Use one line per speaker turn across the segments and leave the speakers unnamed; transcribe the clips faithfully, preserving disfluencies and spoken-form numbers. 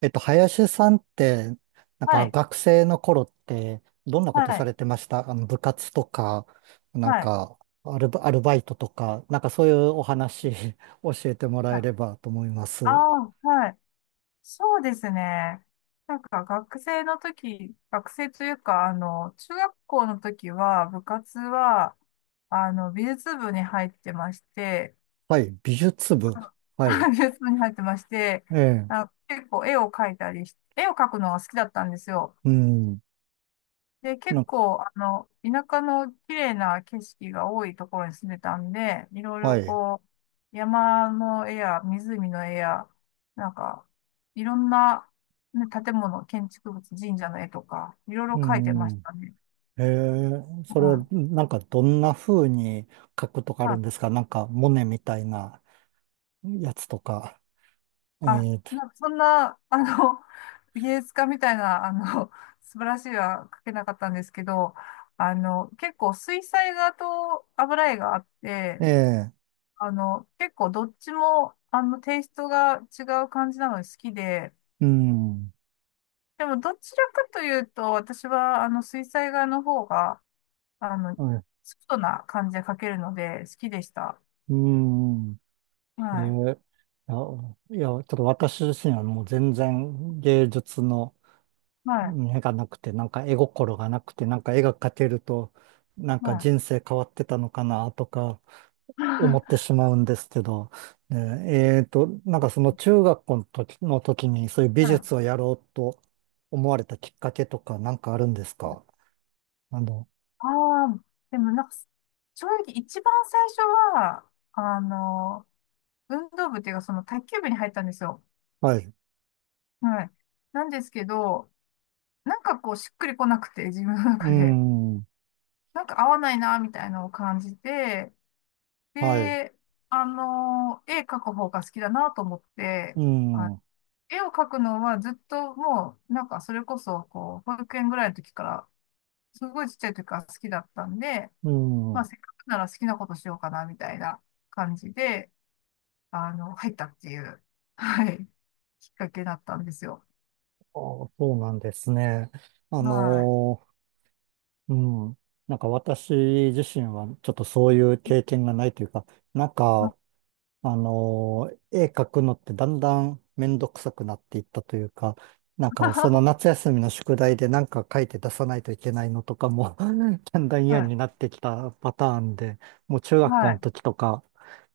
えっと、林さんって、なん
は
か
い、
学生の頃って、どんなこ
は
とさ
い、
れてましたあの、部活とか、なん
はい、
かアルバ、アルバイトとか、なんかそういうお話 教えてもら
は
えれ
い。
ばと思います。
ああ、はい。そうですね。なんか学生の時、学生というか、あの、中学校の時は、部活は、あの、美術部に入ってまして、
はい、美術部。
あ
はい、
美術部に入ってまして、
ええ、
あ、結構絵を描いたりし、絵を描くのが好きだったんですよ。
うん、
で、
な
結
んか、
構、あの、田舎の綺麗な景色が多いところに住んでたんで、いろい
は
ろ
い、
こう、山の絵や湖の絵や、なんか、いろんな、ね、建物、建築物、神社の絵とか、いろいろ
う
描いてまし
ん、
たね。
ええ、そ
う
れ
ん。
なんかどんな風に書くとかあ
ま
るん
あ、
ですかなんか、モネみたいなやつとか。え
あ、
え、
なんかそんな、あの、芸術家みたいな、あの、素晴らしい絵は描けなかったんですけど、あの、結構水彩画と油絵があって、
ええ、
あの、結構どっちも、あの、テイストが違う感じなので好きで、
うん。
でもどちらかというと、私は、あの、水彩画の方が、あの、ソフトな感じで描けるので好きでした。
うーん。え
はい。
ーいや、いや、ちょっと私自身はもう全然芸術の
はい。
目がなくて、なんか絵心がなくて、なんか絵が描けると、なん
は
か
い。
人生変わってたのかなとか思って しまうんですけど、ねえーと、なんかその中学校の時、の時にそういう美
はい。
術をやろうと思われたきっかけとかなんかあるんですかあの、
ああ、でもなんか、正直一番最初は、あの、運動部っていうか、その卓球部に入ったんですよ。
はい。う
はい。なんですけど、なんかこう、しっくりこなくて、自分の
ー
中で。
ん。
なんか合わないな、みたいなのを感じて、
はい。う
で、あの、絵描く方が好きだなと思って、
ー
あ
ん。う
絵を描くのはずっともう、なんかそれこそ、こう、保育園ぐらいの時から、すごいちっちゃい時から好きだったんで、
ー
まあ、
ん。
せっかくなら好きなことしようかな、みたいな感じで、あの、入ったっていう、はい、きっかけだったんですよ。
あー、そうなんですね。あ
は
のーうん。なんか私自身はちょっとそういう経験がないというか、なん
い。
か、あのー絵描くのってだんだんめんどくさくなっていったというか、なんかその 夏休みの宿題でなんか書いて出さないといけないのとかも だんだん嫌
はい。
になってきたパターンで、もう中学
は
校の
い。
時とか、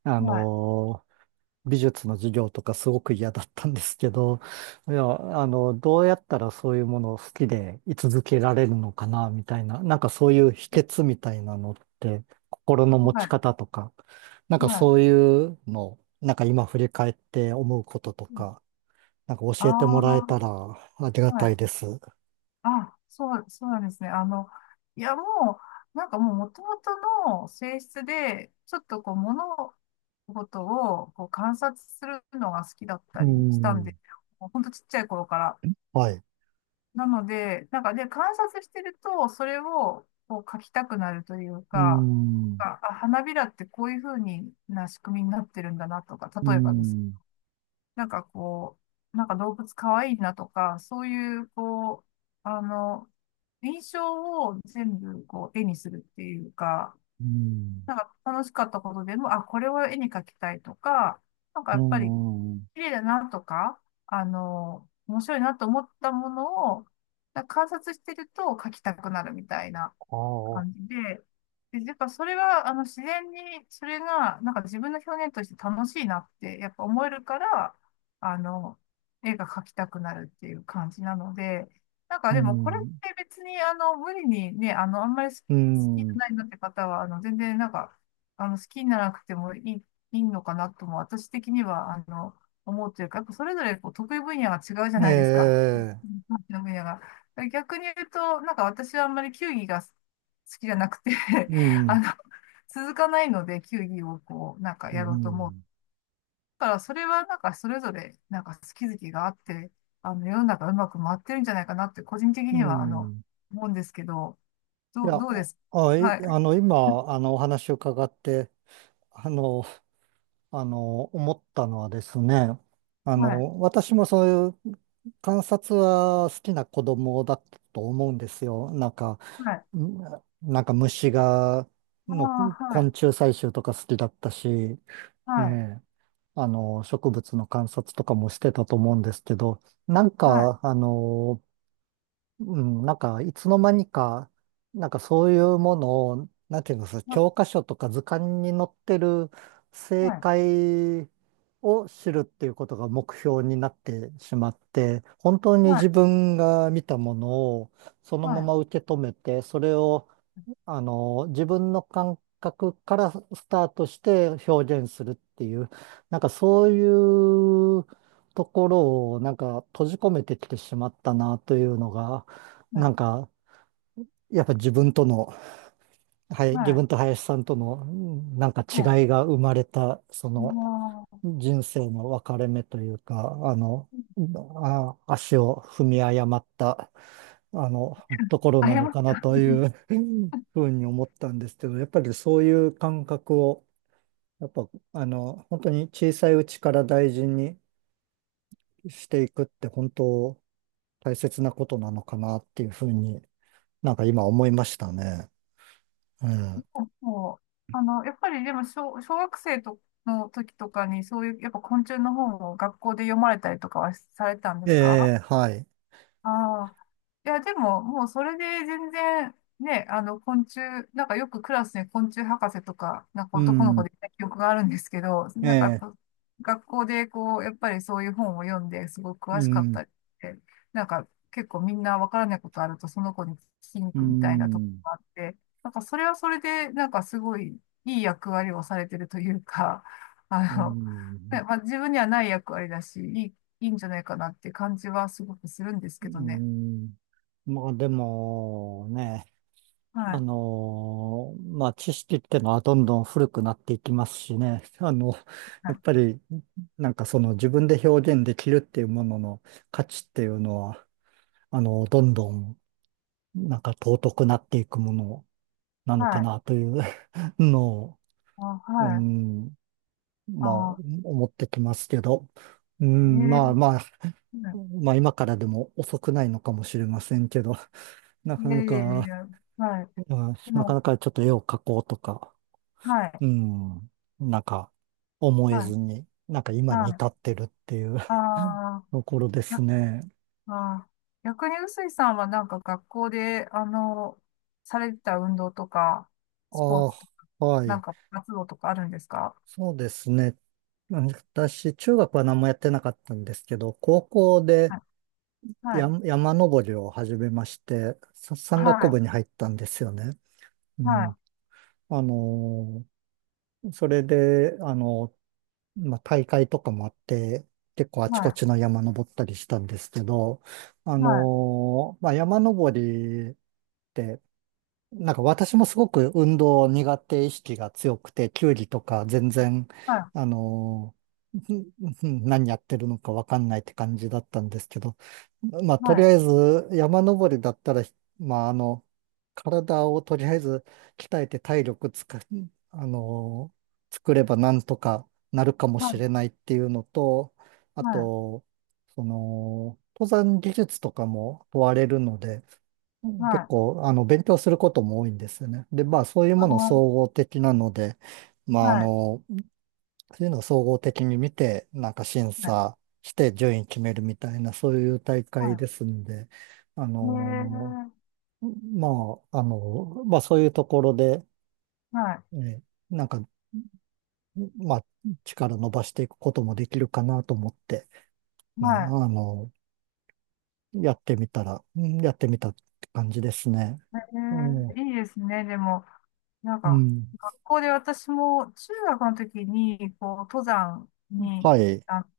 あ
はい。
のー美術の授業とかすごく嫌だったんですけど、いや、あの、どうやったらそういうものを好きで居続けられるのかな、みたいな、なんかそういう秘訣みたいなのって、心の
は
持ち
い。
方とか、なんか
はい。
そういうの、なんか今振り返って思うこととか、なんか教えてもらえ
ああ
たらありが
ー、は
たい
い。
です。
あ、そう、そうなんですね。あの、いや、もう、なんかもう元々の性質で、ちょっとこう、物事をこう観察するのが好きだっ
う
たりしたんで、
ん。
もうほんとちっちゃい頃から。
はい。
なので、なんかで、観察してると、それをこう描きたくなるという
う
か、
ん。
あ、あ花びらってこういう風にな仕組みになってるんだなとか、
う
例えばです
ん。
なんかこう、なんか動物かわいいなとか、そういう、こう、あの、印象を全部こう絵にするっていうか、
うん。
なんか楽しかったことでも、あ、これを絵に描きたいとか、なんか
う
やっぱり
ん。
綺麗だなとか、あの、面白いなと思ったものを、なんか観察してると描きたくなるみたいな。
あ
感
あ。
じで、で、やっぱそれは、あの、自然に、それが、なんか自分の表現として楽しいなって、やっぱ思えるから、あの、絵が描きたくなるっていう感じなので、なんか
う
でもこれっ
ん。
て別に、あの、無理にね、あの、あんまり好
う
きじゃ
ん。
ないなって方は、あの、全然なんか、あの、好きにならなくてもいい、いいのかなとも、私的には、あの、思うというか、やっぱそれぞれこう得意分野が違うじゃ
え
ないですか。
え、
得意分野が。逆に言うと、なんか私はあんまり球技が好好きじゃなくて、
う
あ
ん、
の続かないので球技をこうなんか
う
やろうとも、
ん、
だからそれはなんかそれぞれなんか好き好きがあって、あの世の中うまく回ってるんじゃないかなって、個人的
う
にはあの
ん。
思うんですけど、
い
ど
や、
うどうで
あ、
す、
あい
は
あ
い、
の、今、あの、お話を伺って、あの、あの、思ったのはですね、あ
はい、
の、私もそういう観察は好きな子供だったと思うんですよ。なんか、
はい、
うん、なんか虫が、
あ、
の
は
昆虫
い、
採集とか好きだったし、
は
え
い、
え、あの、植物の観察とかもしてたと思うんですけど、なん
はい、
か、あの、うん、なんか、いつの間にか、なんかそういうものを、なんていうんですか、教科書とか図鑑に載ってる正
はい、はい、
解を知るっていうことが目標になってしまって、本当に自分が見たものをそのま
は
ま受け止めて、それをあの、自分の感覚からスタートして表現するっていう、なんかそういうところをなんか閉じ込めてきてしまったなというのが、なん
い、
かやっぱ自分との、はい、自
は
分と林さんとのうん、なんか違い
い、
が生まれた、その人生の分かれ目というか、あの、あ、足を踏み誤ったあの、ところ
あ
な
や
の
まち
かな
ゃ
とい
ん。
う ふうに思ったんですけど、やっぱりそういう感覚を、やっぱ、あの、本当に小さいうちから大事にしていくって本当大切なことなのかなっていうふうになんか今思いましたね。うん。
そうそう、あの、やっぱりでも小、小学生との時とかにそういう、やっぱ昆虫の本を学校で読まれたりとかはされたんで
え
すか？
え、はい。
ああ。いや、でも、もうそれで全然、ね、あの、昆虫、なんかよくクラスに昆虫博士とか、なんか
う
男の子
ん。
でいた記憶があるんですけど、
え
なんかやっ
え、
ぱ学校でこう、やっぱりそういう本を読んですごく詳
う
しかっ
ん。
たりって、なんか結構みんなわからないことあるとその子に聞きに行
う
くみたいなとこ
ん。
があって、なんかそれはそれで、なんかすごいいい役割をされてるというか、
う
あの、
ん。
ね、まあ、自分にはない役割だし、いいいいんじゃないかなって感じはすごくするんです
う
けどね。
ん。まあでもね、
は
あ
い。
のーまあ、知識ってのはどんどん古くなっていきますしね。あの、
は
やっ
い。
ぱり、なんかその自分で表現できるっていうものの価値っていうのは、あの、どんどん、なんか尊くなっていくものなのか
はい。
なという のを、
あ、
う
はい。
ん、まあ、
あ、
思ってきますけど、うん、まあ
ええ、
まあ、
はい、
まあ今からでも遅くないのかもしれませんけど、なか
い
な
やいやいやい
か、
や。はい。
うん、
で
なか
も、
なかちょっと絵を描こうとか、
はい。
うん。なんか、思え
は
ず
い。
に、なんか今に
はい。
至ってるっていう
ああ
ところです
や、
ね。
あー、逆に臼井さんはなんか学校で、あの、されてた運動とか、スポー
あ
ツとか、
あ、は
なん
い。
か活動とかあるんですか？
そうですね。私、中学は何もやってなかったんですけど、高校で
はい。はい。
山、山登りを始めまして、さ
は
山岳
い。
部に入ったんですよね。う
は
ん。
い。
あのーそれで、あのーまあ、大会とかもあって、結構あち
は
こ
い。
ちの山登ったりしたんですけど、あ
はい。
のーまあ、山登なんか私もすごく運動苦手意識が強くて、球技とか全然、あのーんん何やってるのかわかんないって感じだったんですけど、まあ、と
は
り
い。
あえず山登りだったら、まあ、あの、体をとりあえず鍛えて体力つか、あのー作ればなんとかなるかも
は
し
い。
れないっていうのと、あ
はい。
と、その、登山技術とかも問われるので、うん、
はい。はい。
結
はい、
構、あの、勉強することも多いんですよね。で、まあ、そういう
あ
もの
ー
総合的なので、まあ、あ
はい。
の、そういうのを総合的に見て、なんか審
はい。
査して順位決めるみたいな、そういう大
は
会
い。
ですんで、あ
へ
の、
え、
まあ、あの、まあ、そういうところで、
はい、
ね、なんか、まあ、力伸ばしていくこともできるかなと思って、ね、
は
あ
い。
の、やってみたら、うん、やってみたって感じですね。
え
ええ、
え、いいですね。でも、なん
う
か、
ん。
学校で私も中学の時に、こう、登山に
はい。
あっ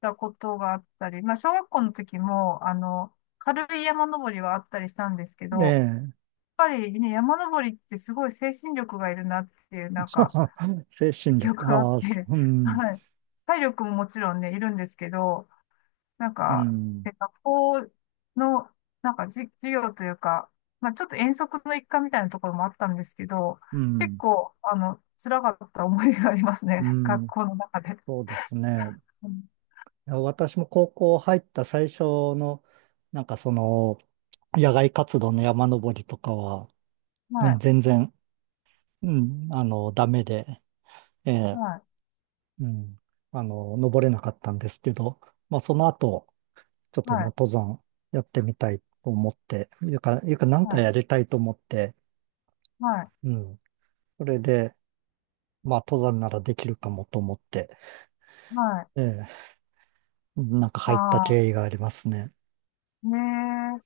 たことがあったり、まあ、小学校の時も、あの、軽い山登りはあったりしたんですけど、
え
やっ
え
ぱりね、山登りってすごい精神力がいるなっていう、なんか、
精神
記
力、
憶があっ
ああ、そ
て、
う、 ん、
はい。体力ももちろんね、いるんですけど、なん
う
か、
ん、
で学校の、なんかじ授業というか、まあちょっと遠足の一環みたいなところもあったんですけど、
う
結
ん、
構、あの、辛かった思いがあります
う
ね。学
ん、
校の中で。
そうですね。
うん、
いや私も高校入った最初の、なんかその、野外活動の山登りとかは、
は
ね、
い、
全然、うん、あの、ダメで、ええ、
はい、
うん、あの、登れなかったんですけど、まあ、その後、ちょっ
は
ともう
い、
登山やってみたいと思って、いうか、いうか、なん
は
か
い、
やりたいと思って、
はい、
うん、それで、まあ、登山ならできるかもと思って、
はい。
ええ、なんか
あ
入った
あ、
経緯がありますね。
ねえ。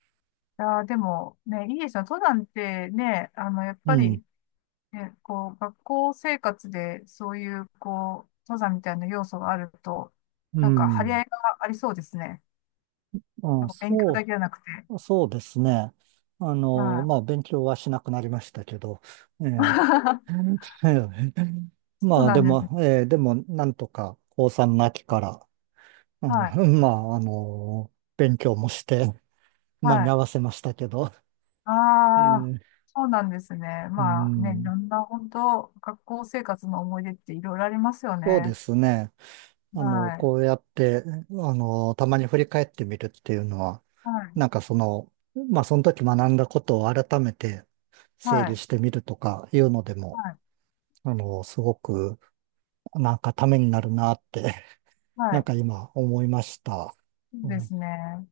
いやー、でも、ね、いいですよ。登山ってね、あの、やっ
う
ぱ
ん、
り、ね、こう、学校生活でそういう、こう、登山みたいな要素があると、
う
なんか、張り
ん。
合いがありそうですね。
あ、
なんか勉強だ
そ
けじゃなくて。
う、そうですね。あの、
はい。
まあ、勉強はしなくなりましたけど、ええ、ええ、
そう
まあ、
な
で
んです。
も、ええ、でも、なんとか、高さんの秋から、あ
はい。
の、まあ、あの、勉強もして、間
は
に合
い。
わせましたけど、
あ
え
あ、
え、
そうなんですね。
う
まあね、い
ん、
ろんな本当、学校生活の思い出っていろいろありますよ
そうで
ね。
すね。あの、
はい。
こうやって、あの、たまに振り返ってみるっていうのは、
は
な
い。
んかその、まあ、その時学んだことを改めて整
は
理
い。
してみるとかいうので
は
も、
い。
あの、すごく、なんかためになるなって、
は
なん
い。
か今思いました。
そ
う
うで
ん
すね。